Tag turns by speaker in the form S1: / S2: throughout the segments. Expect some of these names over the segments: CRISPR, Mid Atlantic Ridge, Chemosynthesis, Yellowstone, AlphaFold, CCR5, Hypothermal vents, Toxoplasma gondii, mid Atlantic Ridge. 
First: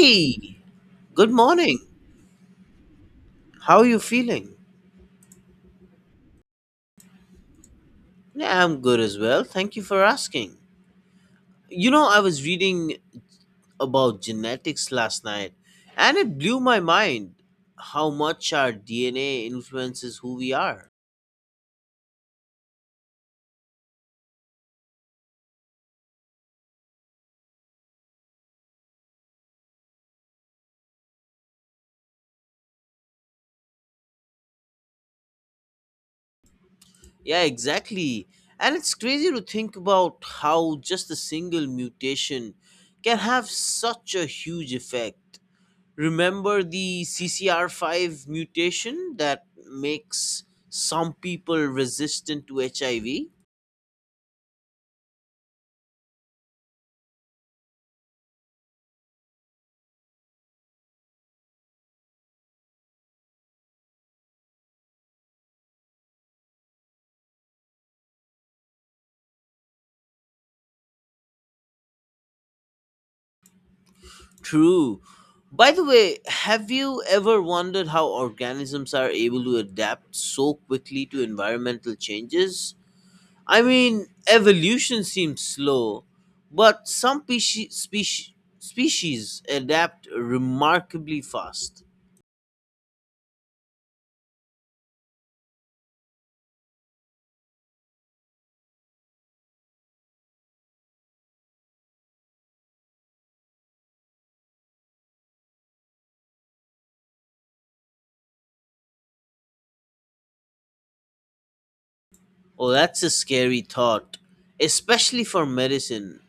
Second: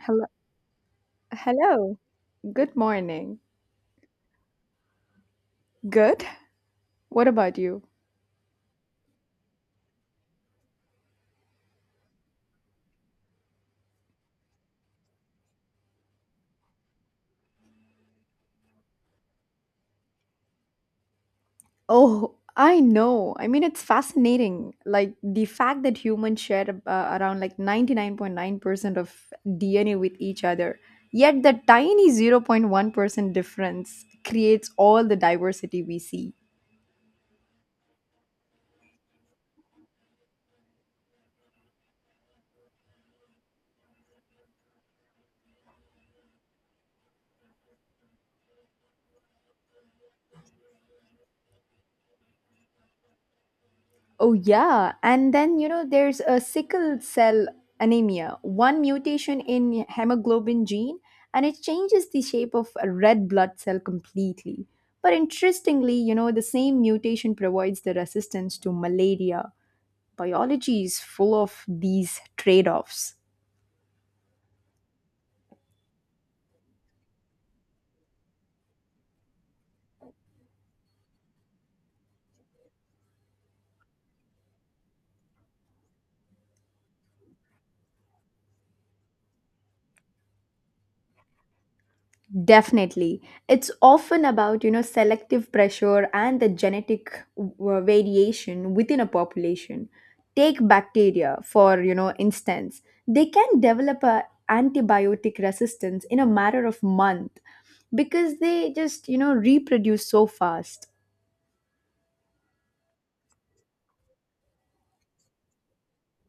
S1: Hello.
S2: good morning.
S1: Hello. Good morning.
S2: How are you feeling?
S1: Good. What about you?
S2: Yeah, I'm good as well. Thank you for asking. You know, I was reading about genetics last night and it blew my mind how much our DNA influences who we are.
S1: Oh, I know. It's fascinating. Like the fact that humans share around 99.9% of DNA with each other, yet the tiny 0.1% difference creates all the diversity we see.
S2: Yeah, exactly. And it's crazy to think about how just a single mutation can have such a huge effect. Remember the CCR5 mutation that makes some people resistant to HIV?
S1: Oh, yeah. And then, there's a sickle cell anemia, one mutation in hemoglobin gene, and it changes the shape of a red blood cell completely. But interestingly, the same mutation provides the resistance to malaria. Biology is full of these trade offs.
S2: True. By the way, have you ever wondered how organisms are able to adapt so quickly to environmental changes? I mean, evolution seems slow, but some species adapt remarkably fast.
S1: Definitely. It's often about, selective pressure and the genetic variation within a population. Take bacteria, for instance. They can develop a antibiotic resistance in a matter of month because they just, reproduce so fast.
S2: Oh, that's a scary thought, especially for medicine.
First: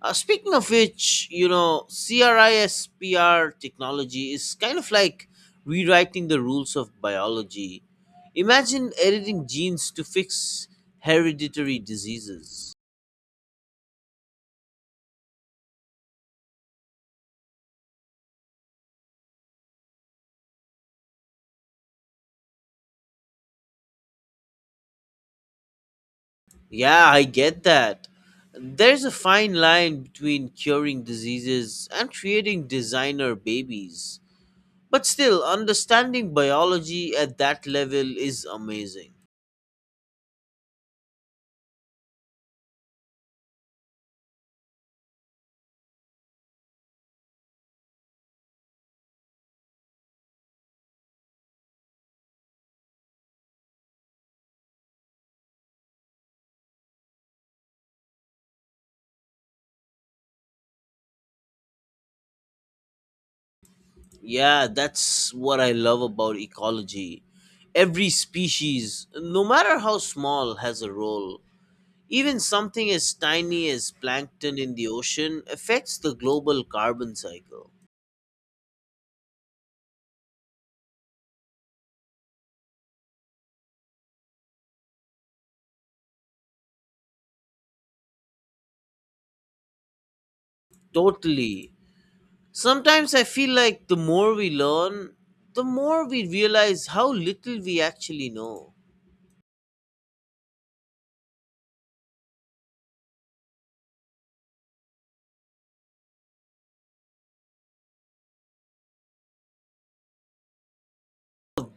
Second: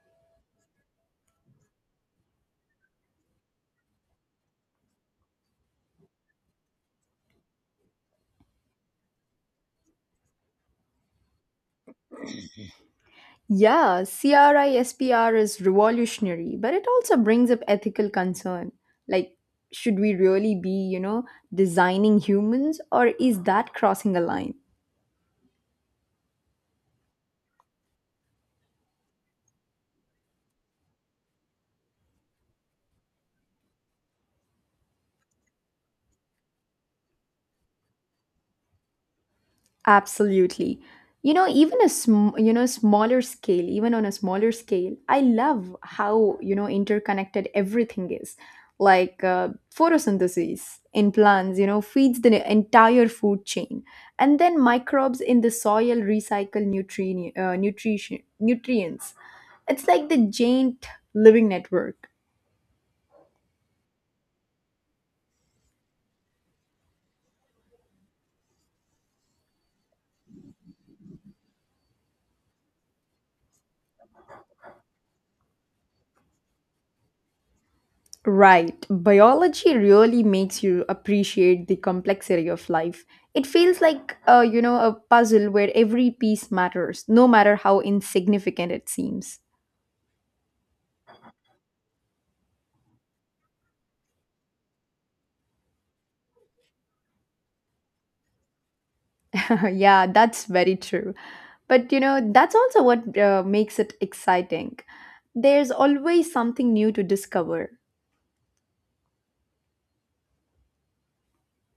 S2: Speaking of which, you know, CRISPR technology is kind of like rewriting the rules of biology. Imagine editing genes to fix hereditary diseases.
S1: Yeah, CRISPR is revolutionary, but it also brings up ethical concern. Like, should we really be, designing humans, or is that crossing a line?
S2: Yeah, I get that. There's a fine line between curing diseases and creating designer babies. But still, understanding biology at that level is amazing.
S1: Absolutely. You know, even a sm- you know smaller scale, I love how interconnected everything is. Like uh, Photosynthesis in plants, feeds the entire food chain, and then microbes in the soil recycle nutrients. It's like the giant living network.
S2: Yeah, that's what I love about ecology. Every species, no matter how small, has a role. Even something as tiny as plankton in the ocean affects the global carbon cycle.
S1: Right. Biology really makes you appreciate the complexity of life. It feels like, a puzzle where every piece matters, no matter how insignificant it seems.
S2: Totally. Sometimes I feel like the more we learn, the more we realize how little we actually know.
S1: Yeah, that's very true. But, that's also what makes it exciting. There's always something new to discover.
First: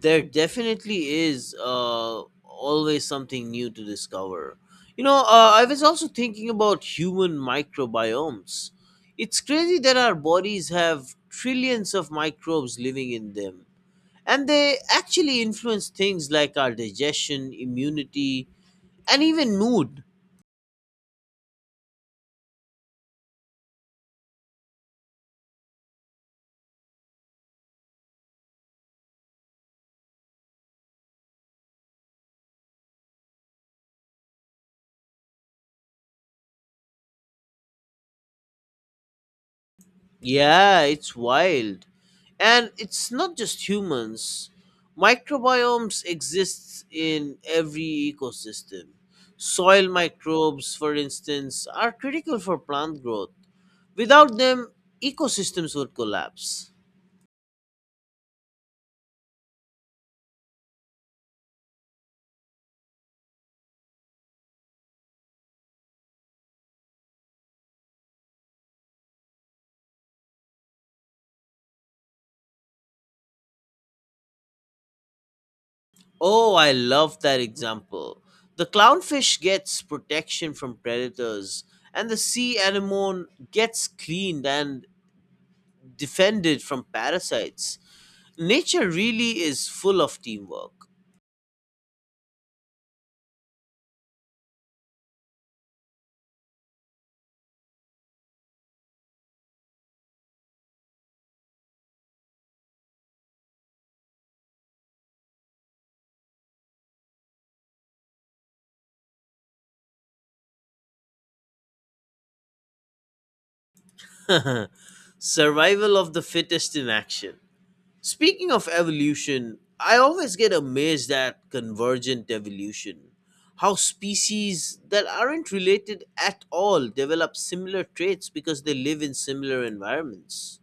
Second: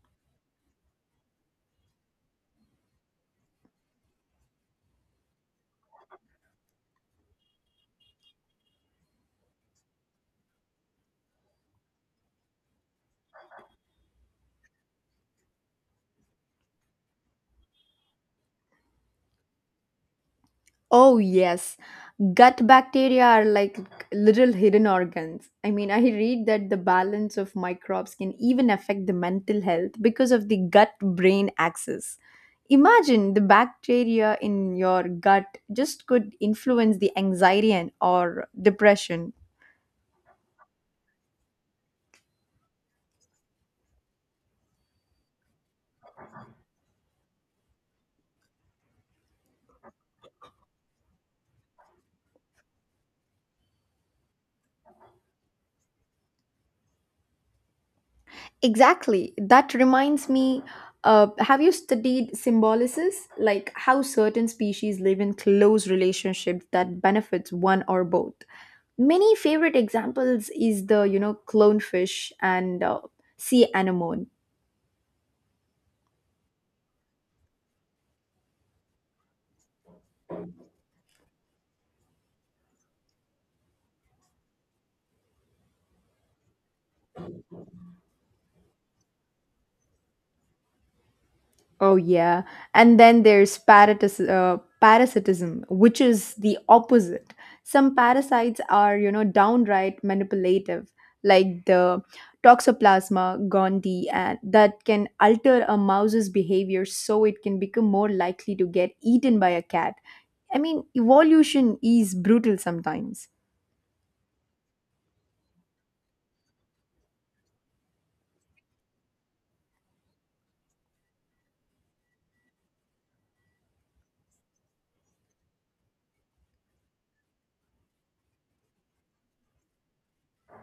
S2: There definitely is always something new to discover. You know, I was also thinking about human microbiomes. It's crazy that our bodies have trillions of microbes living in them, and they actually influence things like our digestion, immunity, and even mood.
S1: Oh, yes. Gut bacteria are like little hidden organs. I mean, I read that the balance of microbes can even affect the mental health because of the gut brain axis. Imagine the bacteria in your gut just could influence the anxiety and or depression.
S2: Yeah, it's wild. And it's not just humans. Microbiomes exists in every ecosystem. Soil microbes, for instance, are critical for plant growth. Without them, ecosystems would collapse.
S1: Exactly. That reminds me, have you studied symbiosis? Like how certain species live in close relationships that benefits one or both. Many favorite examples is the, clownfish and sea anemone.
S2: Oh, I love that example. The clownfish gets protection from predators, and the sea anemone gets cleaned and defended from parasites. Nature really is full of teamwork.
S1: Oh yeah, and then there's parasitism, which is the opposite. Some parasites are, downright manipulative, like the Toxoplasma gondii, and that can alter a mouse's behavior so it can become more likely to get eaten by a cat. I mean, evolution is brutal sometimes.
S2: Survival of the fittest in action. Speaking of evolution, I always get amazed at convergent evolution. How species that aren't related at all develop similar traits because they live in similar environments.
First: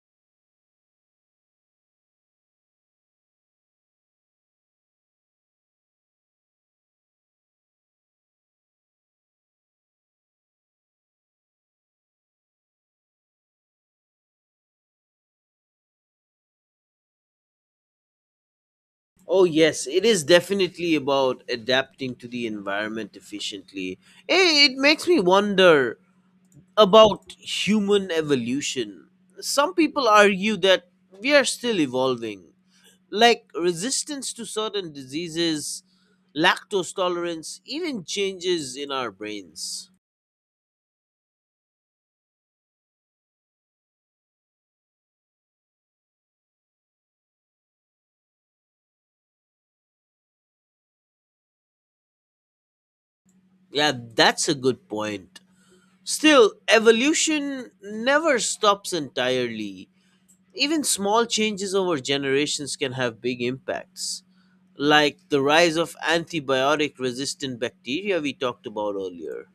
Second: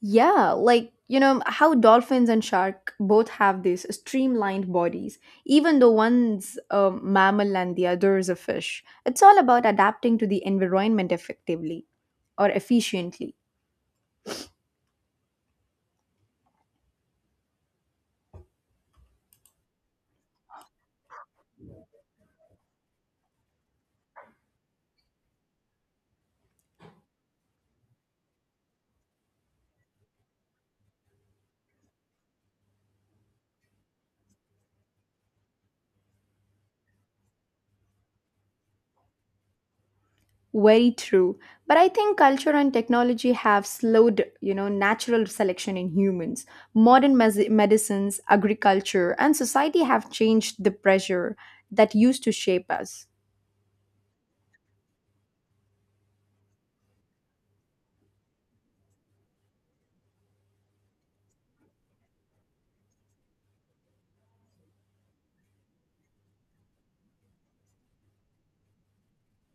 S1: Yeah, like, how dolphins and shark both have these streamlined bodies, even though one's a mammal and the other is a fish. It's all about adapting to the environment effectively or efficiently.
S2: Oh, yes, it is definitely about adapting to the environment efficiently. It makes me wonder about human evolution. Some people argue that we are still evolving, like resistance to certain diseases, lactose tolerance, even changes in our brains.
S1: Very true. But I think culture and technology have slowed, natural selection in humans. Medicines, agriculture, and society have changed the pressure that used to shape us.
S2: Yeah, that's a good point. Still, evolution never stops entirely. Even small changes over generations can have big impacts, like the rise of antibiotic resistant bacteria we talked about earlier.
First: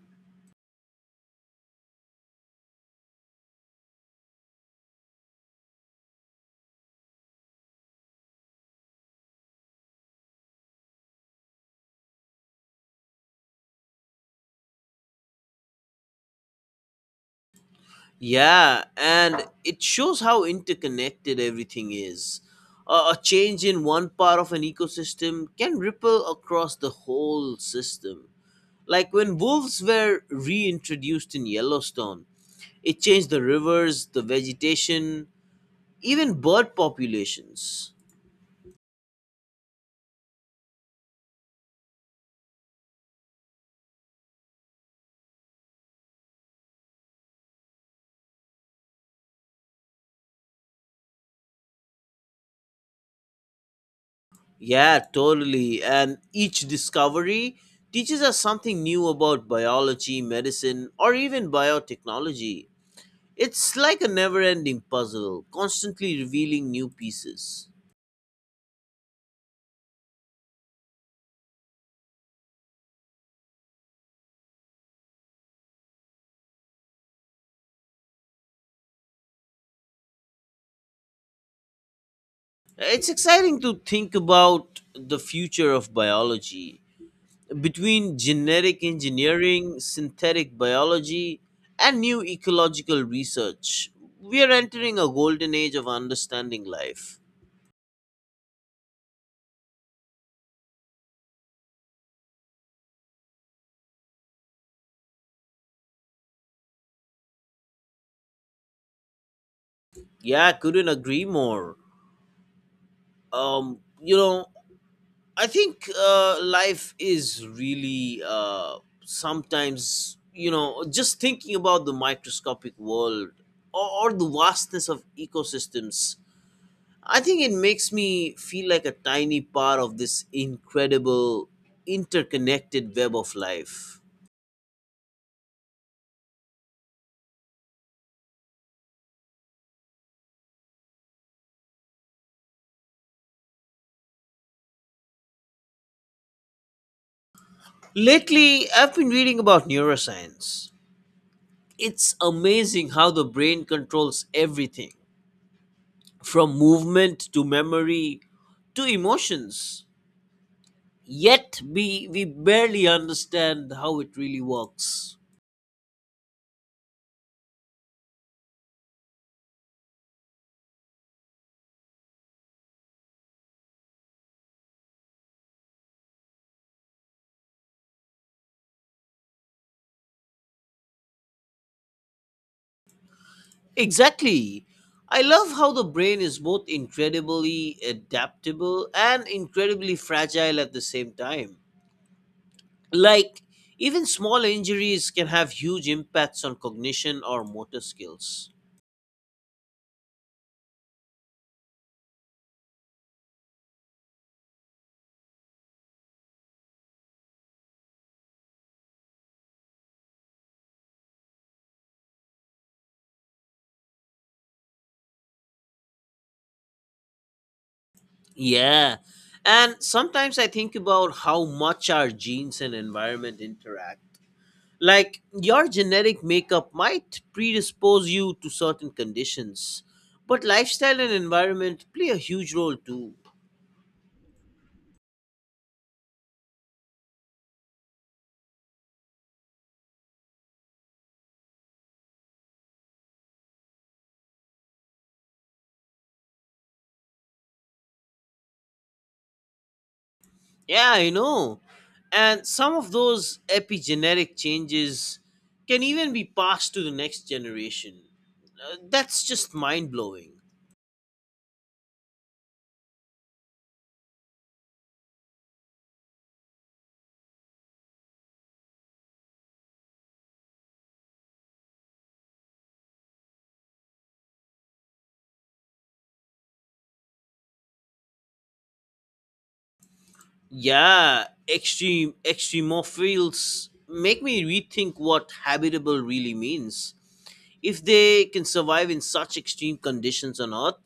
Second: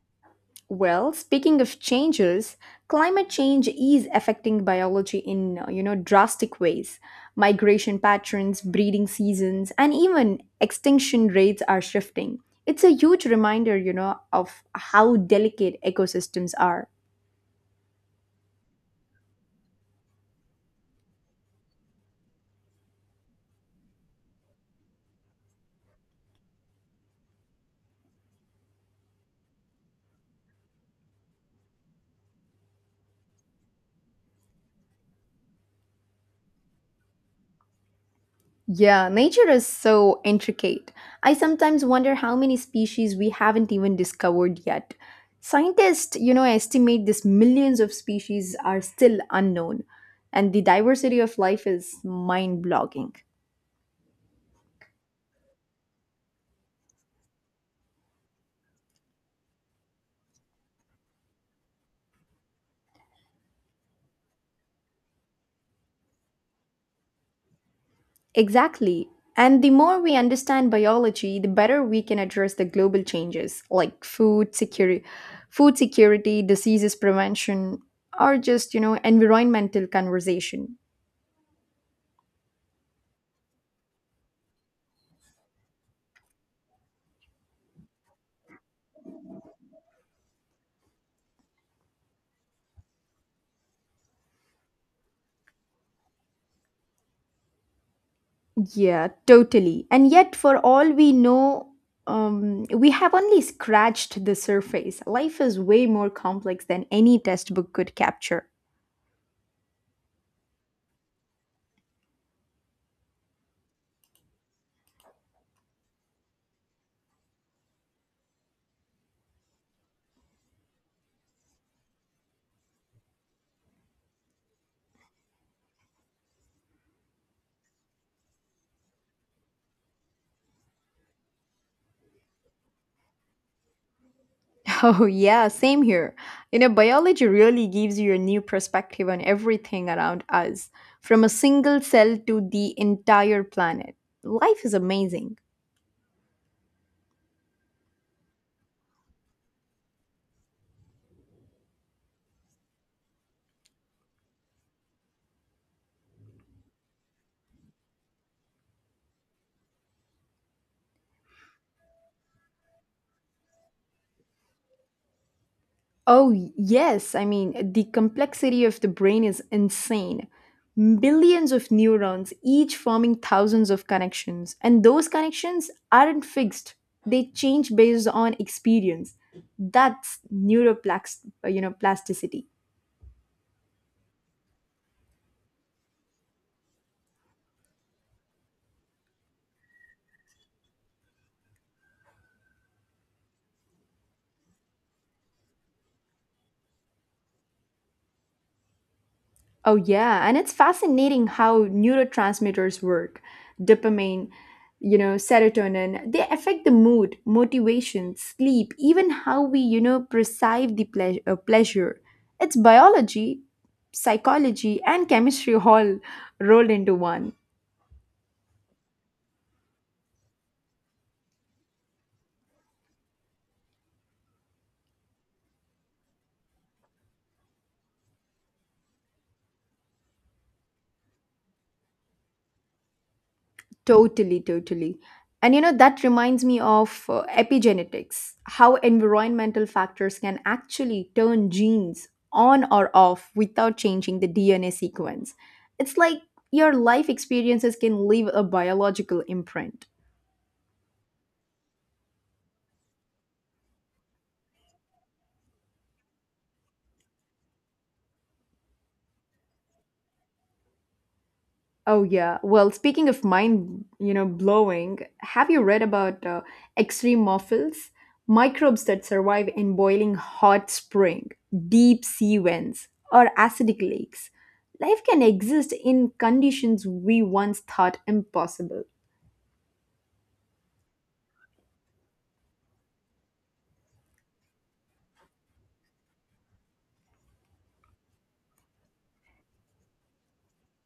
S1: Well, speaking of changes, climate change is affecting biology in drastic ways. Migration patterns, breeding seasons, and even extinction rates are shifting. It's a huge reminder, of how delicate ecosystems are.
S2: Yeah, and it shows how interconnected everything is. A change in one part of an ecosystem can ripple across the whole system. Like when wolves were reintroduced in Yellowstone, it changed the rivers, the vegetation, even bird populations.
S1: Yeah, nature is so intricate. I sometimes wonder how many species we haven't even discovered yet. Scientists, estimate this millions of species are still unknown, and the diversity of life is mind-blogging.
S2: Yeah, totally. And each discovery teaches us something new about biology, medicine, or even biotechnology. It's like a never ending puzzle, constantly revealing new pieces.
S1: Exactly. And the more we understand biology, the better we can address the global changes like food security, diseases prevention, or just, environmental conversation.
S2: It's exciting to think about the future of biology. Between genetic engineering, synthetic biology, and new ecological research, we are entering a golden age of understanding life.
S1: Yeah, totally. And yet, for all we know, we have only scratched the surface. Life is way more complex than any textbook could capture.
S2: Yeah, I couldn't agree more. You know, I think life is really sometimes, you know, just thinking about the microscopic world or the vastness of ecosystems. I think it makes me feel like a tiny part of this incredible interconnected web of life.
S1: Oh, yeah, same here. You know, biology really gives you a new perspective on everything around us, from a single cell to the entire planet. Life is amazing.
S2: Lately, I've been reading about neuroscience. It's amazing how the brain controls everything from movement to memory to emotions, yet we barely understand how it really works.
S1: Yes. I mean, the complexity of the brain is insane. Billions of neurons, each forming thousands of connections. And those connections aren't fixed, they change based on experience. That's neuroplasticity. You know, plasticity.
S2: Exactly. I love how the brain is both incredibly adaptable and incredibly fragile at the same time. Like, even small injuries can have huge impacts on cognition or motor skills.
S1: Oh, yeah. And it's fascinating how neurotransmitters work. Dopamine, serotonin, they affect the mood, motivation, sleep, even how we, perceive the pleasure. It's biology, psychology, and chemistry all rolled into one.
S2: Yeah, and sometimes I think about how much our genes and environment interact. Like, your genetic makeup might predispose you to certain conditions, but lifestyle and environment play a huge role too.
S1: Totally. And you know, that reminds me of epigenetics, how environmental factors can actually turn genes on or off without changing the DNA sequence. It's like your life experiences can leave a biological imprint.
S2: Yeah, I know. And some of those epigenetic changes can even be passed to the next generation. That's just mind blowing.
S1: Oh yeah. Well, speaking of mind, blowing, have you read about extremophils, microbes that survive in boiling hot spring, deep sea vents, or acidic lakes? Life can exist in conditions we once thought impossible.
S2: Yeah, extreme extremophiles make me rethink what habitable really means. If they can survive in such extreme conditions on Earth,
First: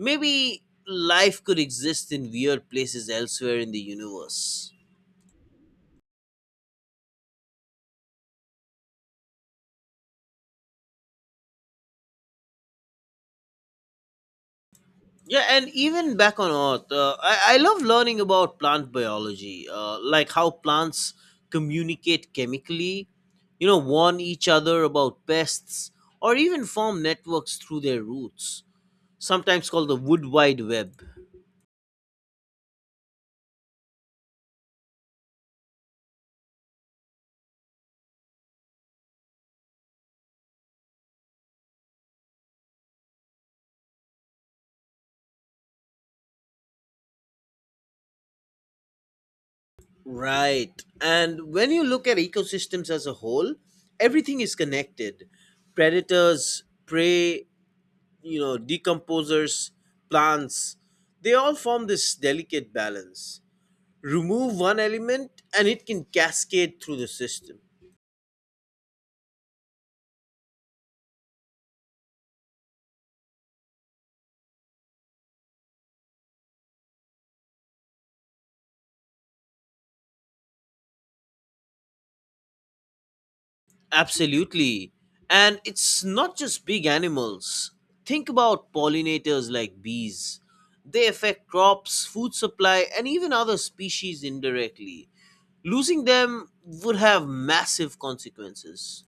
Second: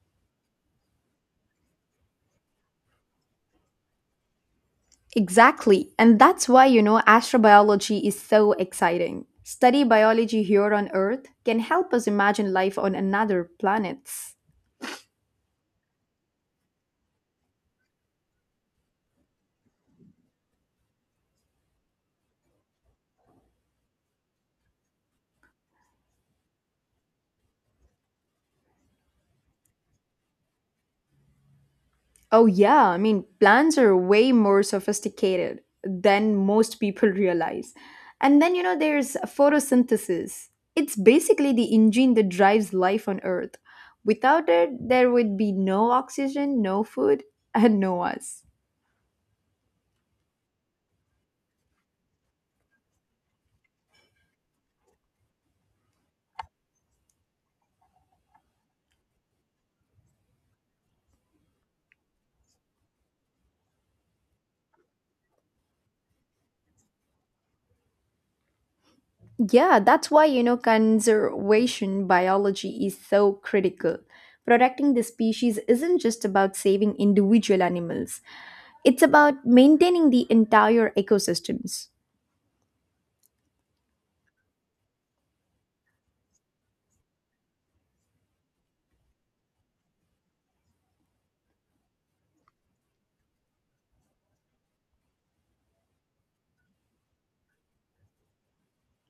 S2: maybe life could exist in weird places elsewhere in the universe.
S1: Exactly. And that's why, astrobiology is so exciting. Study biology here on Earth can help us imagine life on another planets.
S2: Yeah, and even back on Earth, I love learning about plant biology, like how plants communicate chemically, you know, warn each other about pests, or even form networks through their roots, sometimes called the wood wide web.
S1: Oh, yeah. I mean, plans are way more sophisticated than most people realize. And then, there's photosynthesis. It's basically the engine that drives life on Earth. Without it, there would be no oxygen, no food, and no us.
S2: Right. And when you look at ecosystems as a whole, everything is connected. Predators, prey, you know, decomposers, plants, they all form this delicate balance. Remove one element and it can cascade through the system.
S1: Yeah, that's why, conservation biology is so critical. Protecting the species isn't just about saving individual animals, it's about maintaining the entire ecosystems.
S2: Absolutely. And it's not just big animals. Think about pollinators like bees. They affect crops, food supply, and even other species indirectly. Losing them would have massive consequences.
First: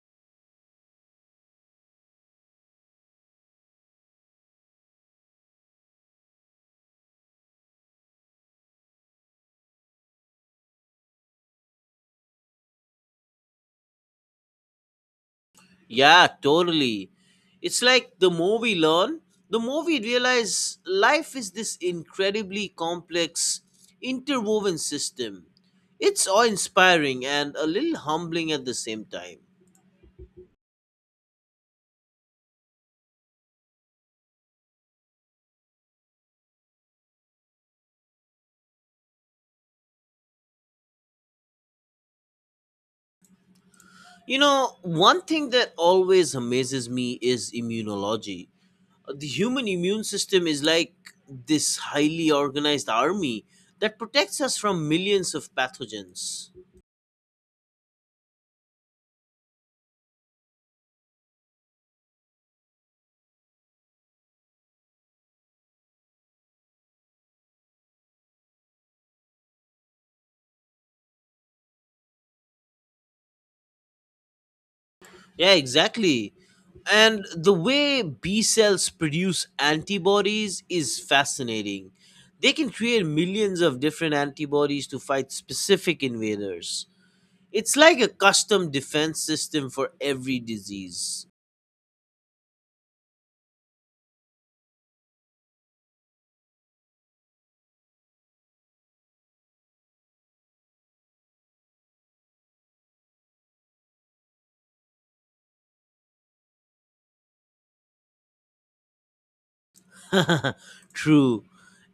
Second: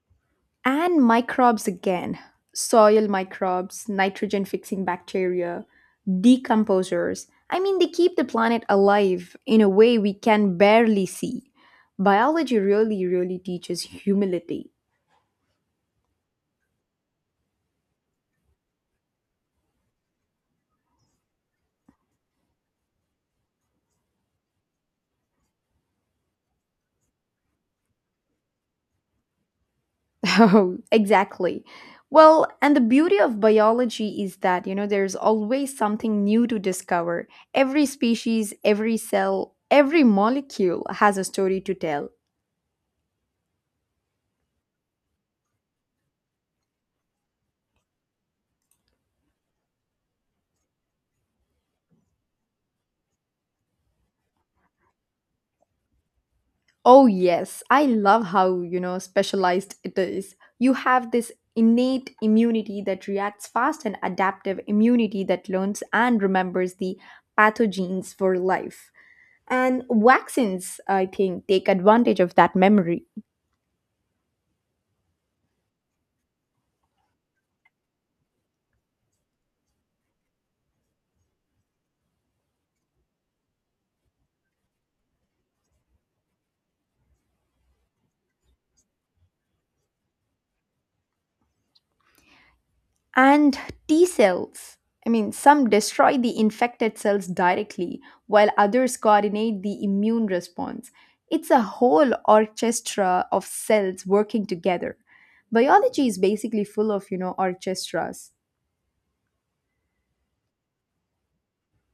S1: And microbes again, soil microbes, nitrogen fixing bacteria, decomposers. I mean, they keep the planet alive in a way we can barely see. Biology really teaches humility.
S2: Yeah, totally. It's like the more we learn, the more we realize life is this incredibly complex, interwoven system. It's awe inspiring and a little humbling at the same time.
S1: Oh, exactly. Well, and the beauty of biology is that, there's always something new to discover. Every species, every cell, every molecule has a story to tell.
S2: You know, one thing that always amazes me is immunology. The human immune system is like this highly organized army that protects us from millions of pathogens.
S1: Oh, yes. I love how, specialized it is. You have this innate immunity that reacts fast and adaptive immunity that learns and remembers the pathogens for life. And vaccines, I think, take advantage of that memory.
S2: Yeah, exactly. And the way B cells produce antibodies is fascinating. They can create millions of different antibodies to fight specific invaders. It's like a custom defense system for every disease.
S1: And T cells, I mean, some destroy the infected cells directly, while others coordinate the immune response. It's a whole orchestra of cells working together. Biology is basically full of, orchestras.
S2: True.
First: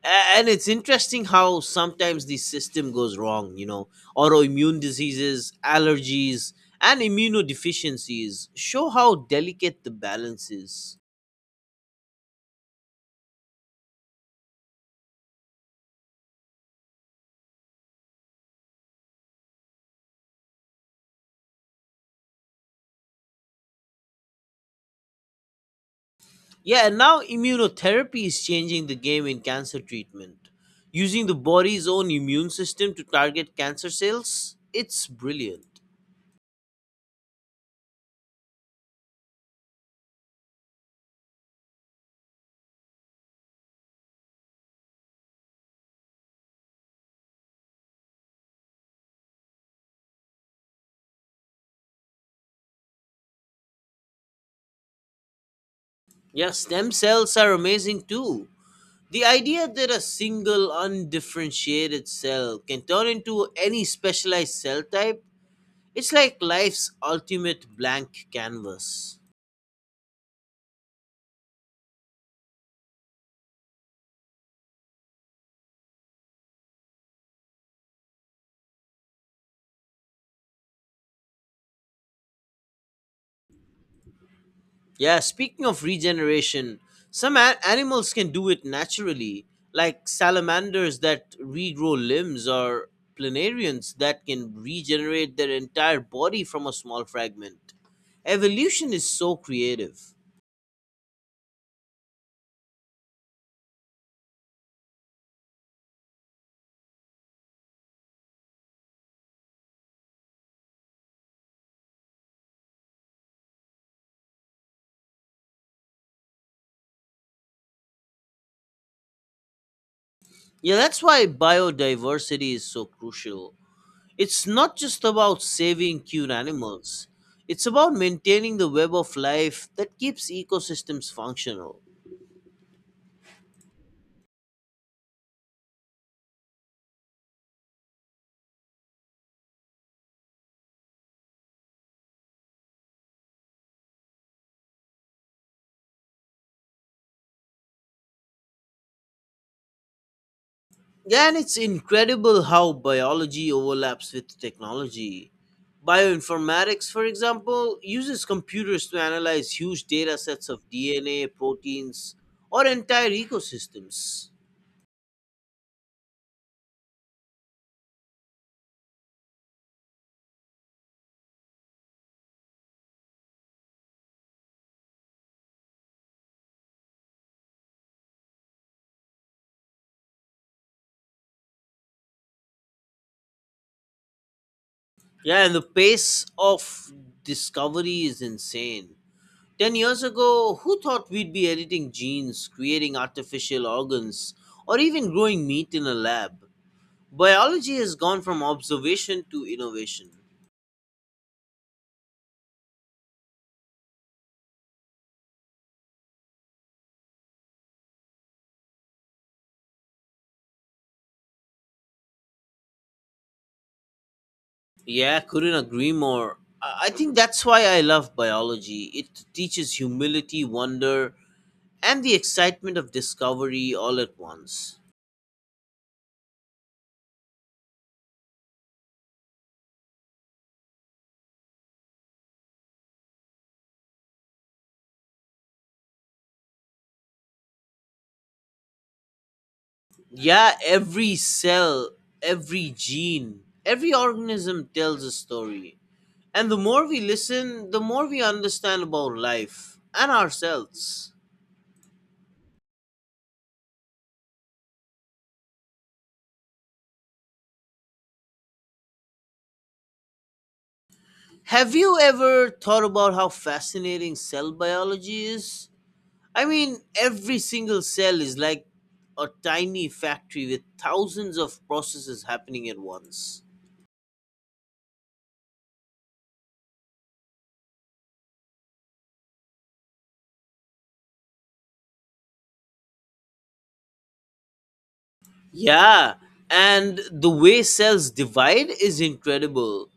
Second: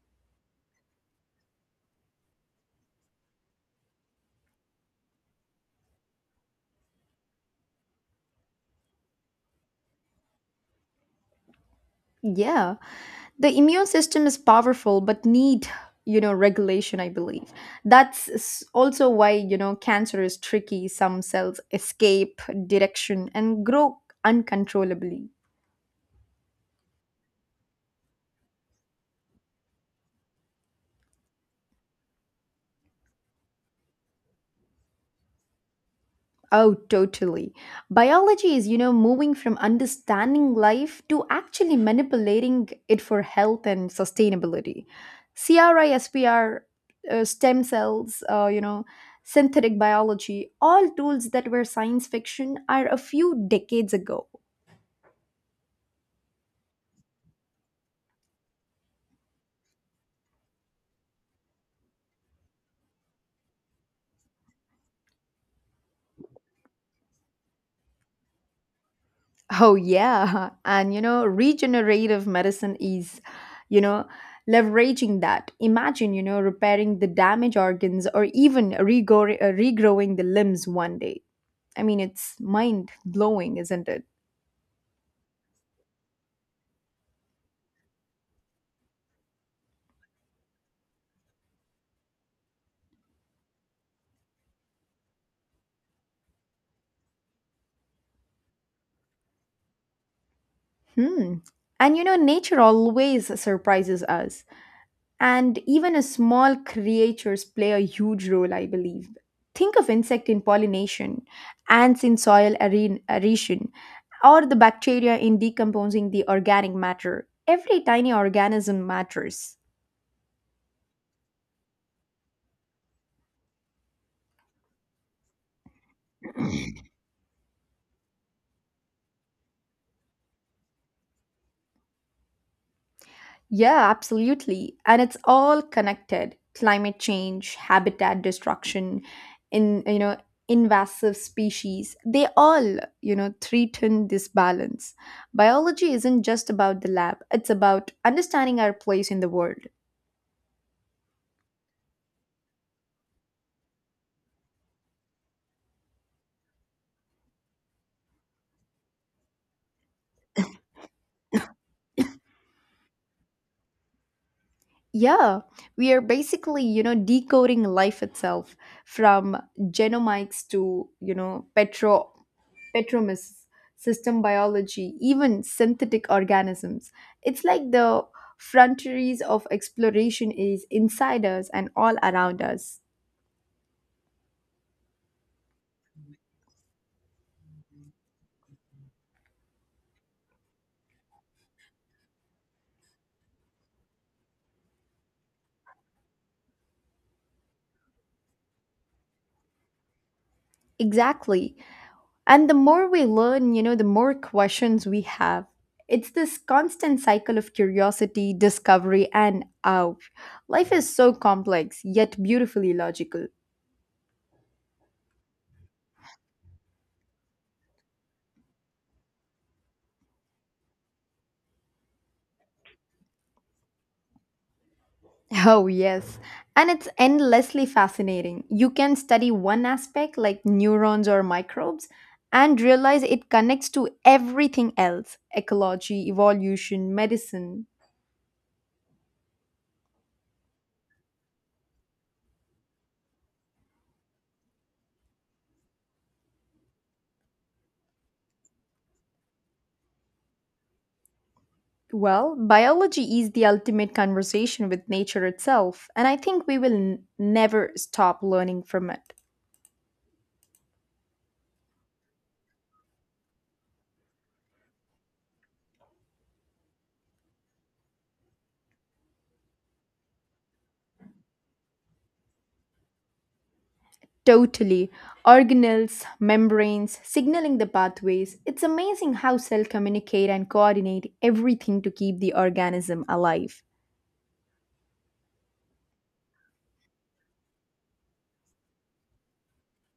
S2: And it's interesting how sometimes the system goes wrong, you know. Autoimmune diseases, allergies, and immunodeficiencies show how delicate the balance is.
S1: Yeah, the immune system is powerful but need, regulation, I believe. Also why, cancer is tricky. Some cells escape direction and grow uncontrollably.
S2: Yeah, and now immunotherapy is changing the game in cancer treatment. Using the body's own immune system to target cancer cells, it's brilliant.
S1: Oh, totally. Biology is, moving from understanding life to actually manipulating it for health and sustainability. CRISPR, stem cells, synthetic biology, all tools that were science fiction are a few decades ago.
S2: Yeah, stem cells are amazing too. The idea that a single undifferentiated cell can turn into any specialized cell type, it's like life's ultimate blank canvas.
S1: Oh, yeah. And, regenerative medicine is, you know, leveraging that. Imagine, repairing the damaged organs or even regrowing the limbs one day. I mean, it's mind blowing, isn't it?
S2: Yeah, speaking of regeneration, some animals can do it naturally, like salamanders that regrow limbs or planarians that can regenerate their entire body from a small fragment. Evolution is so creative.
S1: Hmm. And you know, nature always surprises us. And even a small creatures play a huge role, I believe. Think of insect in pollination, ants in soil aeration, or the bacteria in decomposing the organic matter. Every tiny organism matters.
S2: Yeah, that's why biodiversity is so crucial. It's not just about saving cute animals, it's about maintaining the web of life that keeps ecosystems functional.
S1: Yeah, absolutely. And it's all connected. Climate change, habitat destruction, in you know, invasive species. They all, threaten this balance. Biology isn't just about the lab, it's about understanding our place in the world.
S2: Yeah, and it's incredible how biology overlaps with technology. Bioinformatics, for example, uses computers to analyze huge data sets of DNA, proteins, or entire ecosystems.
S1: Yeah, we are basically, decoding life itself from genomics to, petromice, system biology, even synthetic organisms. It's like the frontiers of exploration is inside us and all around us.
S2: Yeah, and the pace of discovery is insane. 10 years ago, who thought we'd be editing genes, creating artificial organs, or even growing meat in a lab? Biology has gone from observation to innovation.
S1: Exactly. And the more we learn, the more questions we have. It's this constant cycle of curiosity, discovery, and awe. Life is so complex, yet beautifully logical.
S2: Yeah, couldn't agree more. I think that's why I love biology. It teaches humility, wonder, and the excitement of discovery all at once.
S1: Oh, yes. And it's endlessly fascinating. You can study one aspect, like neurons or microbes, and realize it connects to everything else ecology, evolution, medicine.
S2: Yeah, every cell, every gene, every organism tells a story. And the more we listen, the more we understand about life and ourselves.
S1: Well, biology is the ultimate conversation with nature itself, and I think we will never stop learning from it.
S2: Have you ever thought about how fascinating cell biology is? I mean, every single cell is like a tiny factory with thousands of processes happening at once.
S1: Totally. Organelles, membranes, signaling the pathways. It's amazing how cells communicate and coordinate everything to keep the organism alive.
S2: Yeah, and the way cells divide is incredible.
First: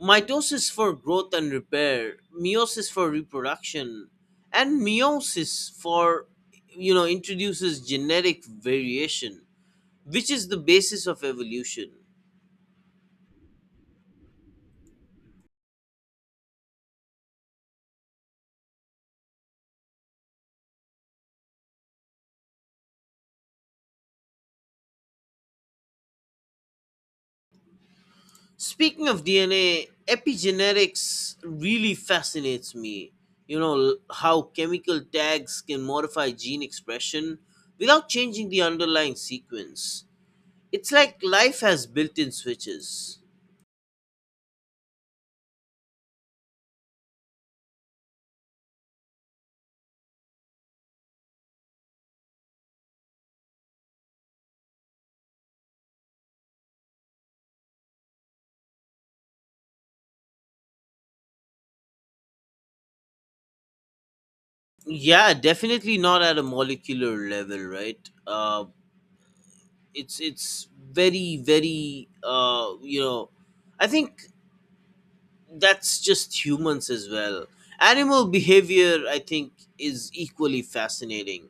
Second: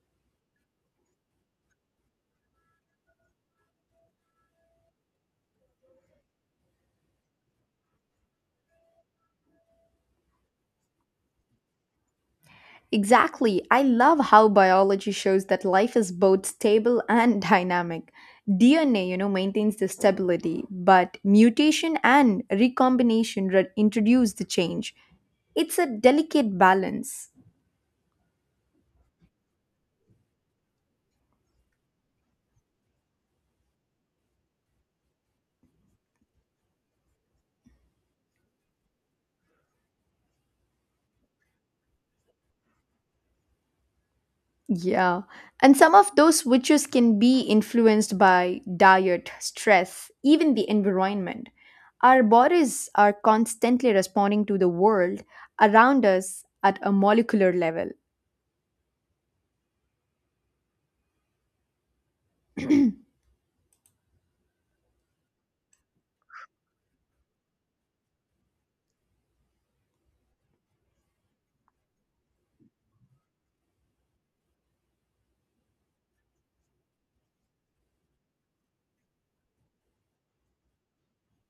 S2: Mitosis for growth and repair, meiosis for reproduction, and meiosis for, you know, introduces genetic variation, which is the basis of evolution.
S1: Exactly. I love how biology shows that life is both stable and dynamic. DNA, you know, maintains the stability, but mutation and recombination introduce the change. It's a delicate balance.
S2: Speaking of DNA, epigenetics really fascinates me. You know, how chemical tags can modify gene expression without changing the underlying sequence. It's like life has built in switches.
S1: Yeah. And some of those switches can be influenced by diet, stress, even the environment. Our bodies are constantly responding to the world around us at a molecular level.
S2: Yeah, definitely not at a molecular level, right? It's very very, you know, I think that's just humans as well. Animal behavior, I think, is equally fascinating.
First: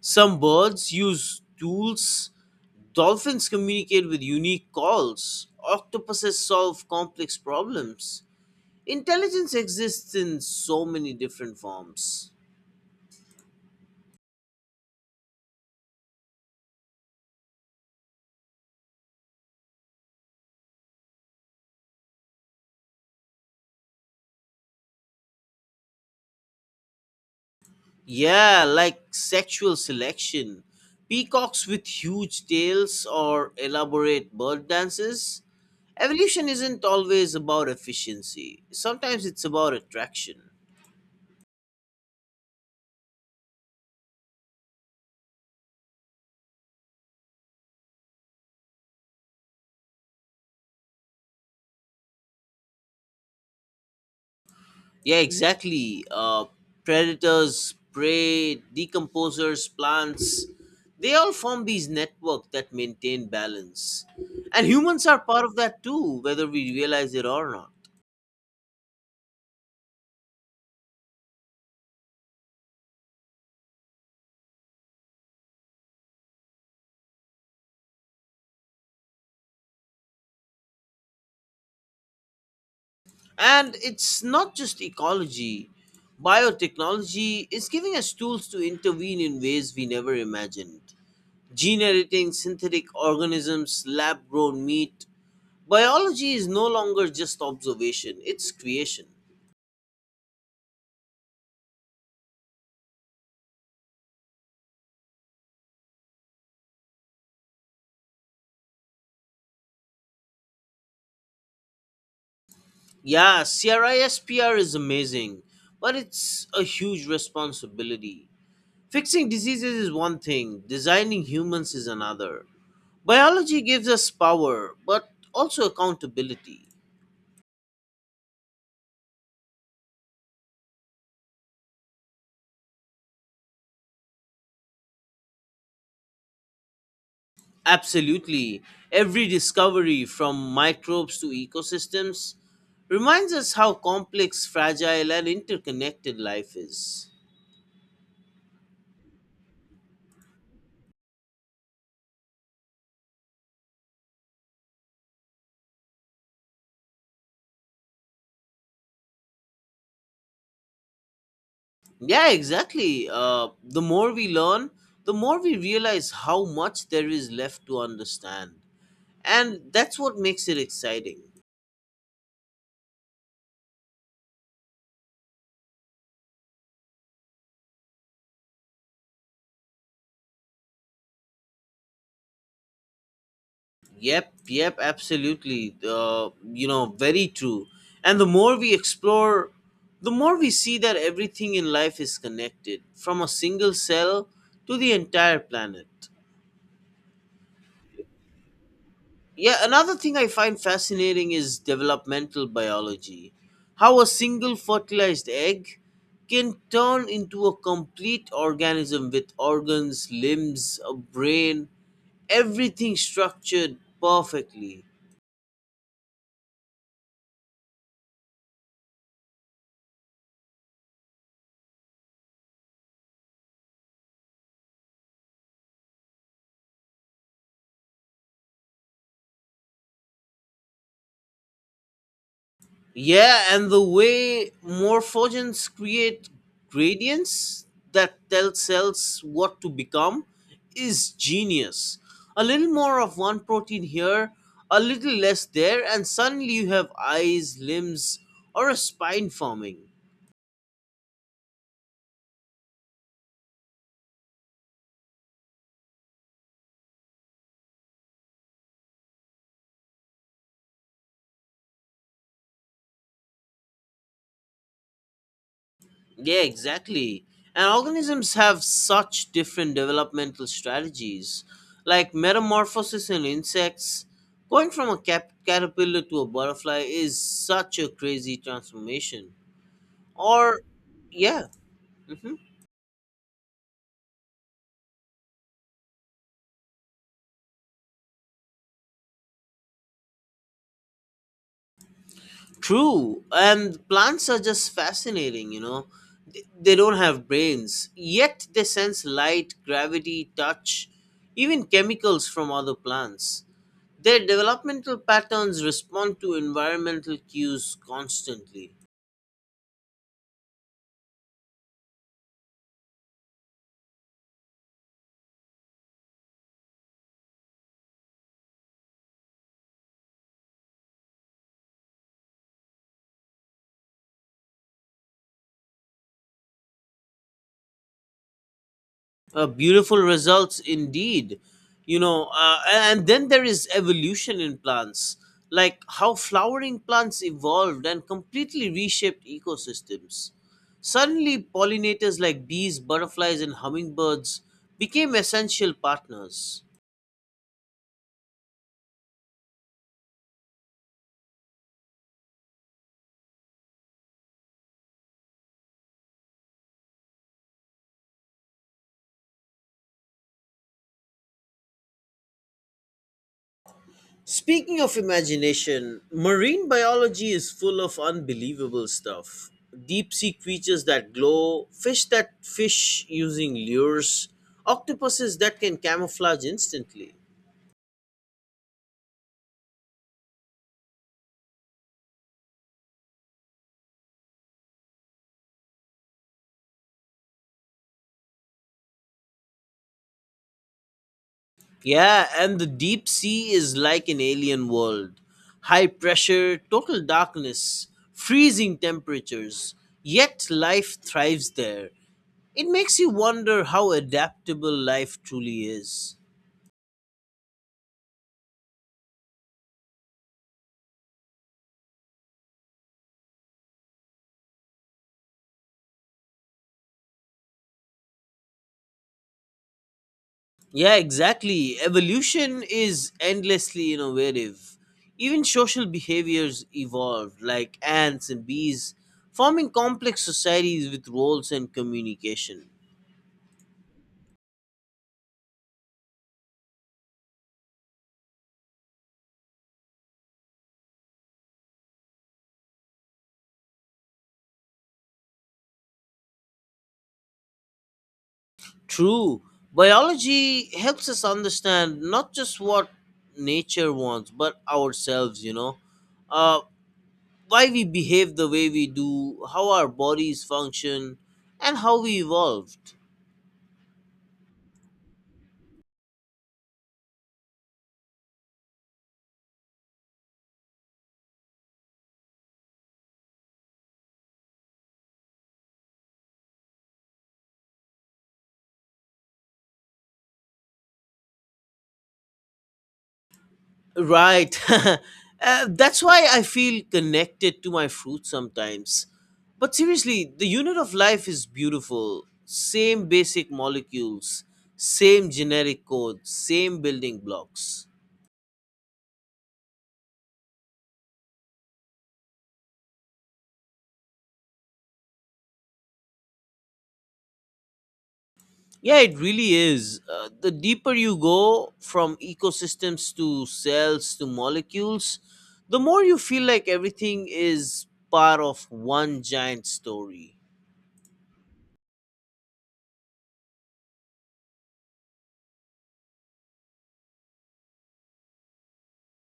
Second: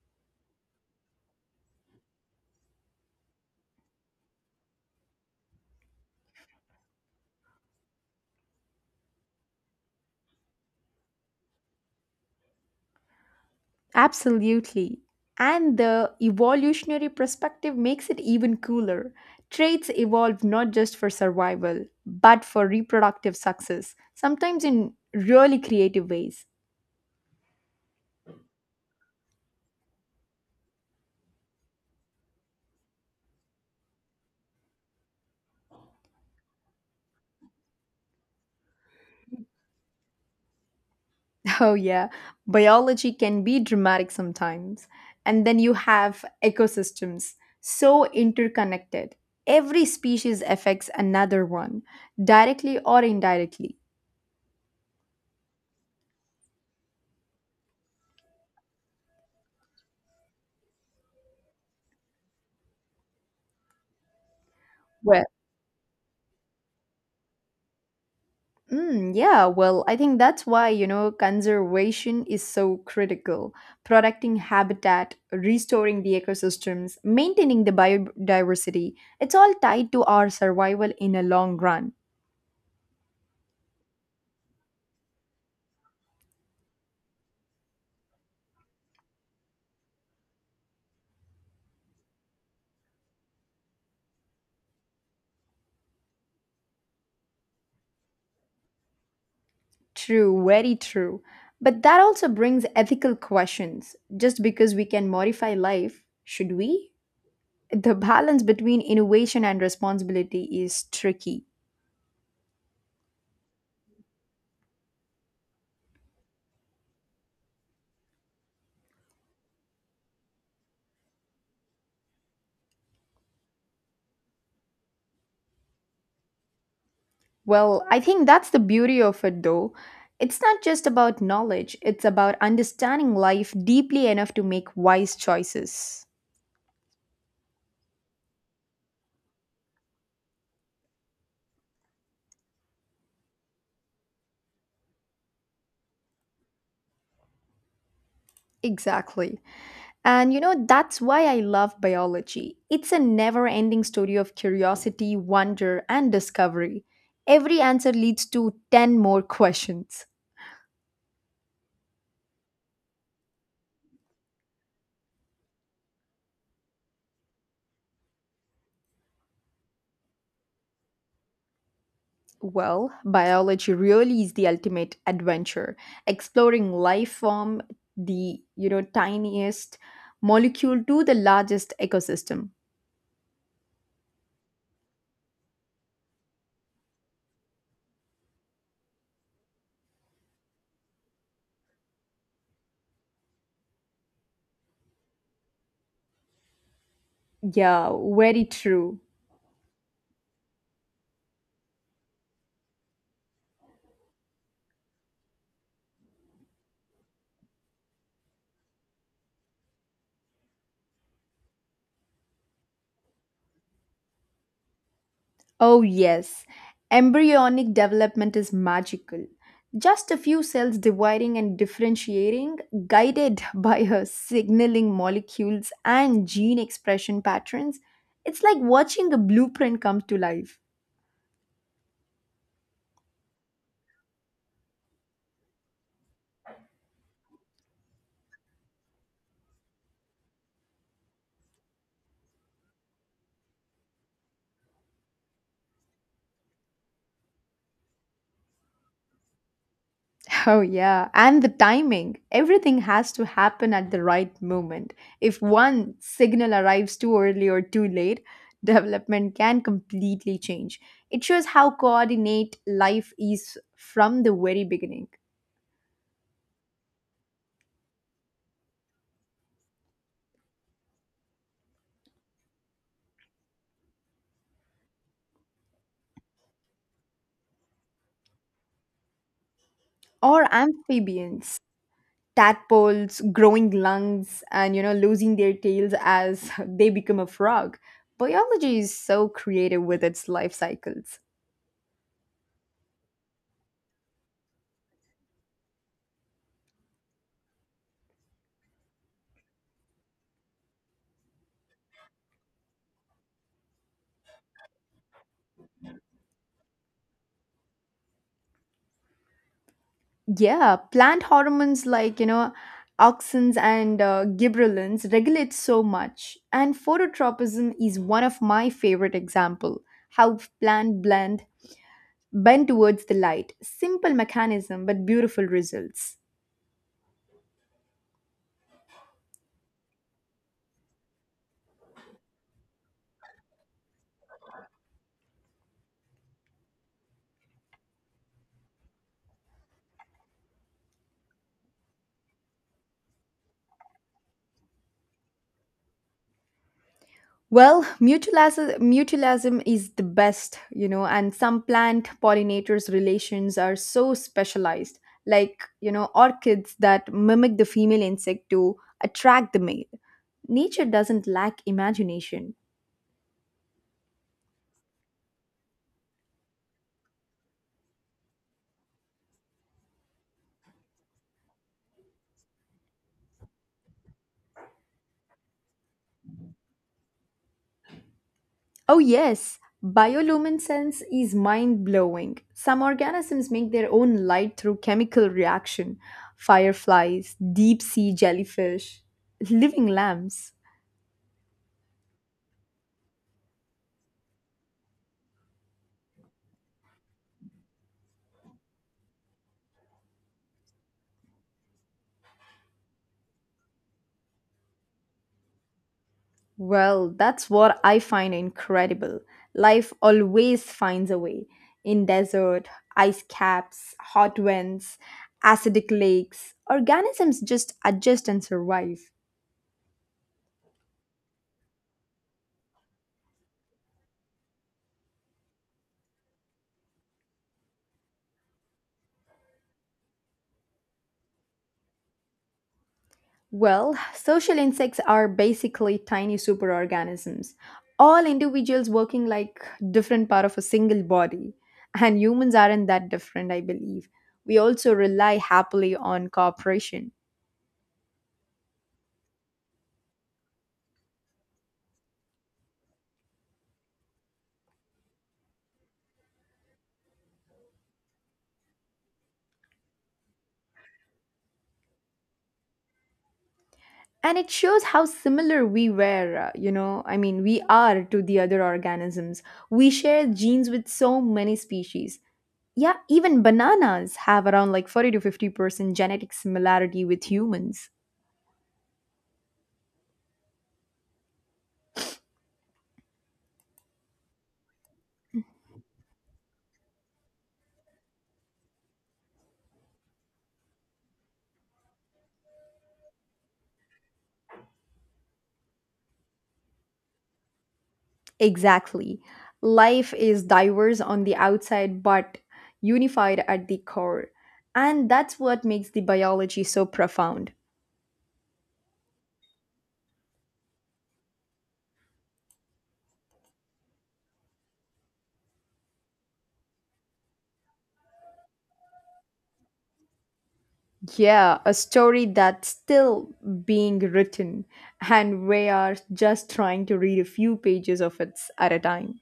S2: Some birds use tools. Dolphins communicate with unique calls. Octopuses solve complex problems. Intelligence exists in so many different forms.
S1: Absolutely. And the evolutionary perspective makes it even cooler. Traits evolve not just for survival, but for reproductive success, sometimes in really creative ways.
S2: Yeah, like sexual selection. Peacocks with huge tails or elaborate bird dances. Evolution isn't always about efficiency, sometimes it's about attraction.
S1: Oh, yeah, biology can be dramatic sometimes. And then you have ecosystems, so interconnected. Every species affects another one, directly or indirectly.
S2: Yeah, exactly. Predators, prey, decomposers, plants, they all form these networks that maintain balance. And humans are
S1: Well.
S2: part of that too, whether we realize it or not.
S1: Mm, yeah, well, I think that's why, conservation is so critical. Protecting habitat, restoring the ecosystems, maintaining the biodiversity, it's all tied to our survival in a long run.
S2: And it's not just ecology. Biotechnology is giving us tools to intervene in ways we never imagined. Gene editing, synthetic organisms, lab grown meat. Biology is no longer just observation, it's creation.
S1: True, very true. But that also brings ethical questions. Just because we can modify life, should we? The balance between innovation and responsibility is tricky.
S2: Yeah, CRISPR is amazing, but it's a huge responsibility. Fixing diseases is one thing, designing humans is another. Biology gives us power, but also accountability.
S1: Well, I think that's the beauty of it though. It's not just about knowledge, it's about understanding life deeply enough to make wise choices.
S2: Absolutely. Every discovery, from microbes to ecosystems, reminds us how complex, fragile, and interconnected life is.
S1: Exactly. And you know, that's why I love biology. It's a never ending story of curiosity, wonder, and discovery. Every answer leads to 10 more questions.
S2: Yeah, exactly. The more we learn, the more we realize how much there is left to understand. And that's what makes it exciting.
S1: Well, biology really is the ultimate adventure, exploring life from the tiniest molecule to the largest ecosystem.
S2: Yep, yep, absolutely. You know, very true. And the more we explore, the more we see that everything in life is connected, from a single cell to the entire planet.
S1: Yeah, very true.
S2: Yeah, another thing I find fascinating is developmental biology. How a single fertilized egg can turn into a complete organism with organs, limbs, a brain, everything structured perfectly.
S1: Oh yes, embryonic development is magical. Just a few cells dividing and differentiating, guided by her signaling molecules and gene expression patterns. It's like watching a blueprint come to life.
S2: Yeah, and the way morphogens create gradients that tell cells what to become is genius. A little more of one protein here, a little less there, and suddenly you have eyes, limbs, or a spine forming.
S1: Oh, yeah. And the timing. Everything has to happen at the right moment. If one signal arrives too early or too late, development can completely change. It shows how coordinate life is from the very beginning.
S2: Yeah, exactly. And organisms have such different developmental strategies, like metamorphosis in insects. Going from a caterpillar to a butterfly is such a crazy transformation.
S1: Or
S2: Or, yeah.
S1: amphibians,
S2: Mhm.
S1: tadpoles growing lungs and, you know, losing their tails as they become a frog. Biology is so creative with its life cycles.
S2: True, and plants are just fascinating, you know. They don't have brains, yet they sense light, gravity, touch, even chemicals from other plants. Their developmental patterns respond to environmental cues constantly.
S1: Yeah, plant hormones like, you know, auxins and gibberellins regulate so much. And phototropism is one of my favorite example. How plant blend bend towards the light. Simple mechanism but beautiful results.
S2: Beautiful results indeed. You know, and then there is evolution in plants, like how flowering plants evolved and completely reshaped ecosystems. Suddenly, pollinators like bees, butterflies, and hummingbirds became essential partners.
S1: Well, mutualism is the best, you know, and some plant pollinators relations are so specialized, like, you know, orchids that mimic the female insect to attract the male. Nature doesn't lack imagination.
S2: Speaking of imagination, marine biology is full of unbelievable stuff. Deep sea creatures that glow, fish that fish using lures, octopuses that can camouflage instantly.
S1: Oh, yes, bioluminescence is mind blowing. Some organisms make their own light through chemical reaction. Fireflies, deep sea jellyfish, living lamps.
S2: Yeah, and the deep sea is like an alien world. High pressure, total darkness, freezing temperatures, yet life thrives there. It makes you wonder how adaptable life truly is.
S1: Well, that's what I find incredible. Life always finds a way. In desert, ice caps, hot winds, acidic lakes, organisms just adjust and survive.
S2: Yeah, exactly. Evolution is endlessly innovative. Even social behaviors evolved, like ants and bees, forming complex societies with roles and communication.
S1: Well, social insects are basically tiny superorganisms, all individuals working like different part of a single body. And humans aren't that different, I believe. We also rely happily on cooperation.
S2: True, biology helps us understand not just what nature wants, but ourselves, you know. Uh, why we behave the way we do, how our bodies function, and how we evolved.
S1: And it shows how similar we were, you know, I mean, we are to the other organisms. We share genes with so many species. Yeah, even bananas have around like 40 to 50% genetic similarity with humans.
S2: Right. That's why I feel connected to my fruit sometimes. But seriously, the unit of life is beautiful. Same basic molecules, same generic code, same building blocks.
S1: Exactly. Life is diverse on the outside but unified at the core. And that's what makes the biology so profound.
S2: Yeah, it really is. The deeper you go from ecosystems to cells to molecules, the more you feel like everything is part of one giant story.
S1: Yeah, a story that's still being written, and we are just trying to read a few pages of it at a time.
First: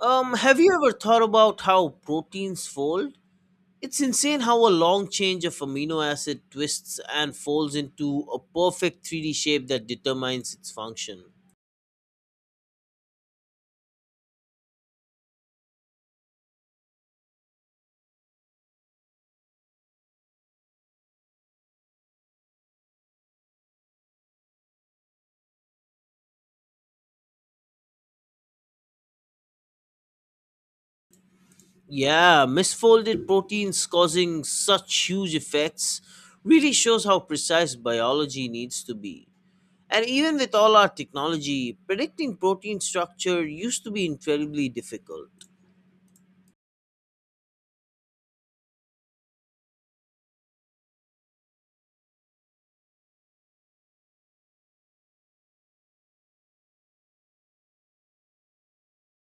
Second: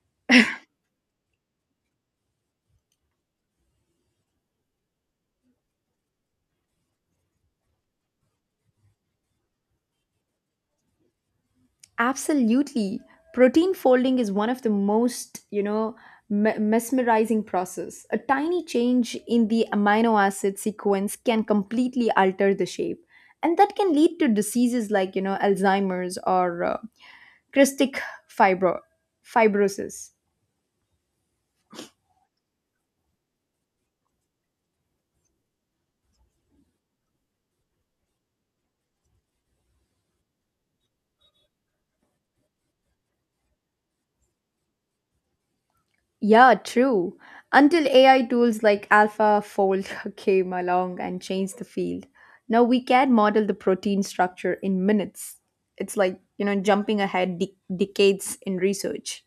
S2: Have you ever thought about how proteins fold? It's insane how a long change of amino acid twists and folds into a perfect 3D shape that determines its function.
S1: Absolutely. Protein folding is one of the most, you know, mesmerizing process. A tiny change in the amino acid sequence can completely alter the shape, and that can lead to diseases like, you know, Alzheimer's or cystic fibro- fibrosis.
S2: Yeah, misfolded proteins causing such huge effects really shows how precise biology needs to be. And even with all our technology, predicting protein structure used to be incredibly difficult.
S1: Yeah, true. Until AI tools like AlphaFold came along and changed the field. Now we can model the protein structure in minutes. It's like, you know, jumping ahead decades in research.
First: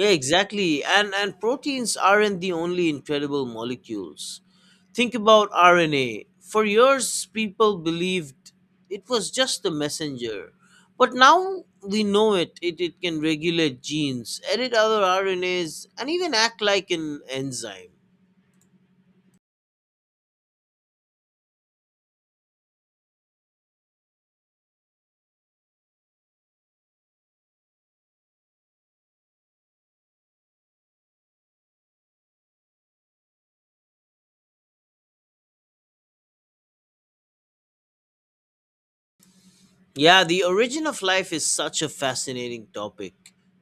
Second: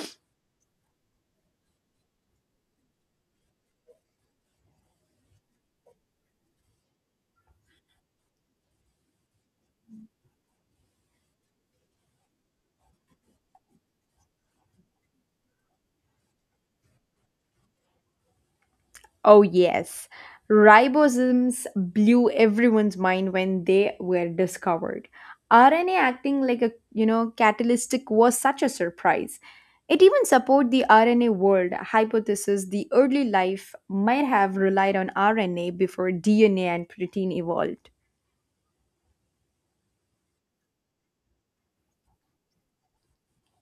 S2: Yeah, exactly. And proteins aren't the only incredible molecules. Think about RNA. For years people believed it was just a messenger. But now we know it. It can regulate genes, edit other RNAs, and even act like an enzyme.
S1: Oh, yes. Ribosomes blew everyone's mind when they were discovered. RNA acting like a, you know, catalytic was such a surprise. It even supported the RNA world hypothesis the early life might have relied on RNA before DNA and protein evolved.
S2: Yeah, the origin of life is such a fascinating topic.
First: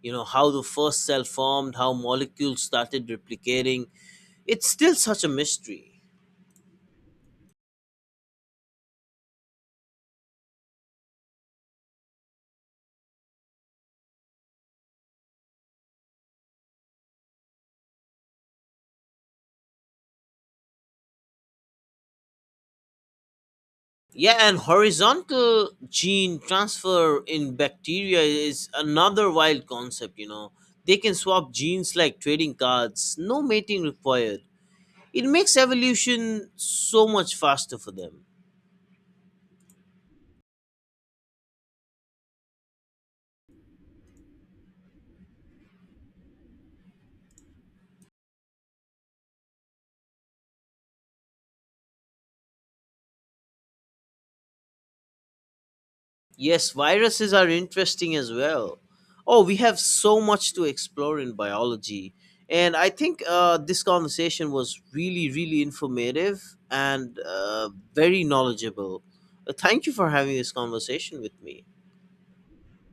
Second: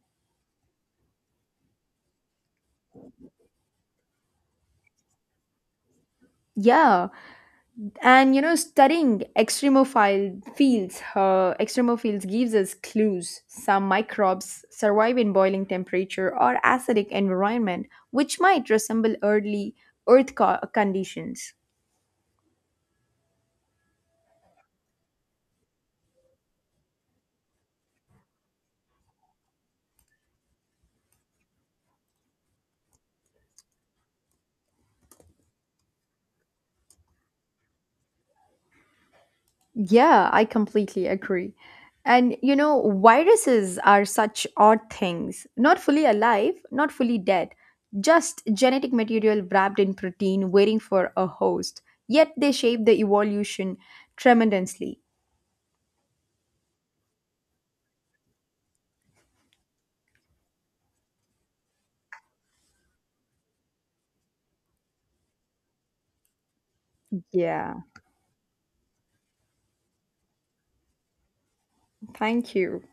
S2: You know, how the first cell formed, how molecules started replicating. It's still such a mystery.
S1: Yeah, and you know, studying extremophiles gives us clues. Some microbes survive in boiling temperature or acidic environment, which might resemble early Earth conditions.
S2: Yeah, and horizontal gene transfer in bacteria is another wild concept, you know. They can swap genes like trading cards, no mating required. It makes evolution so much faster for them.
S1: Yeah, I completely agree. And you know, viruses are such odd things. Not fully alive, not fully dead, just genetic material wrapped in protein, waiting for a host. Yet they shape the evolution tremendously.
S2: Yes, viruses are interesting as well. Oh, we have so much to explore in biology. And I think this conversation was really, really informative and
S1: Yeah.
S2: very knowledgeable. Thank you for having this conversation with me.
S1: Thank you.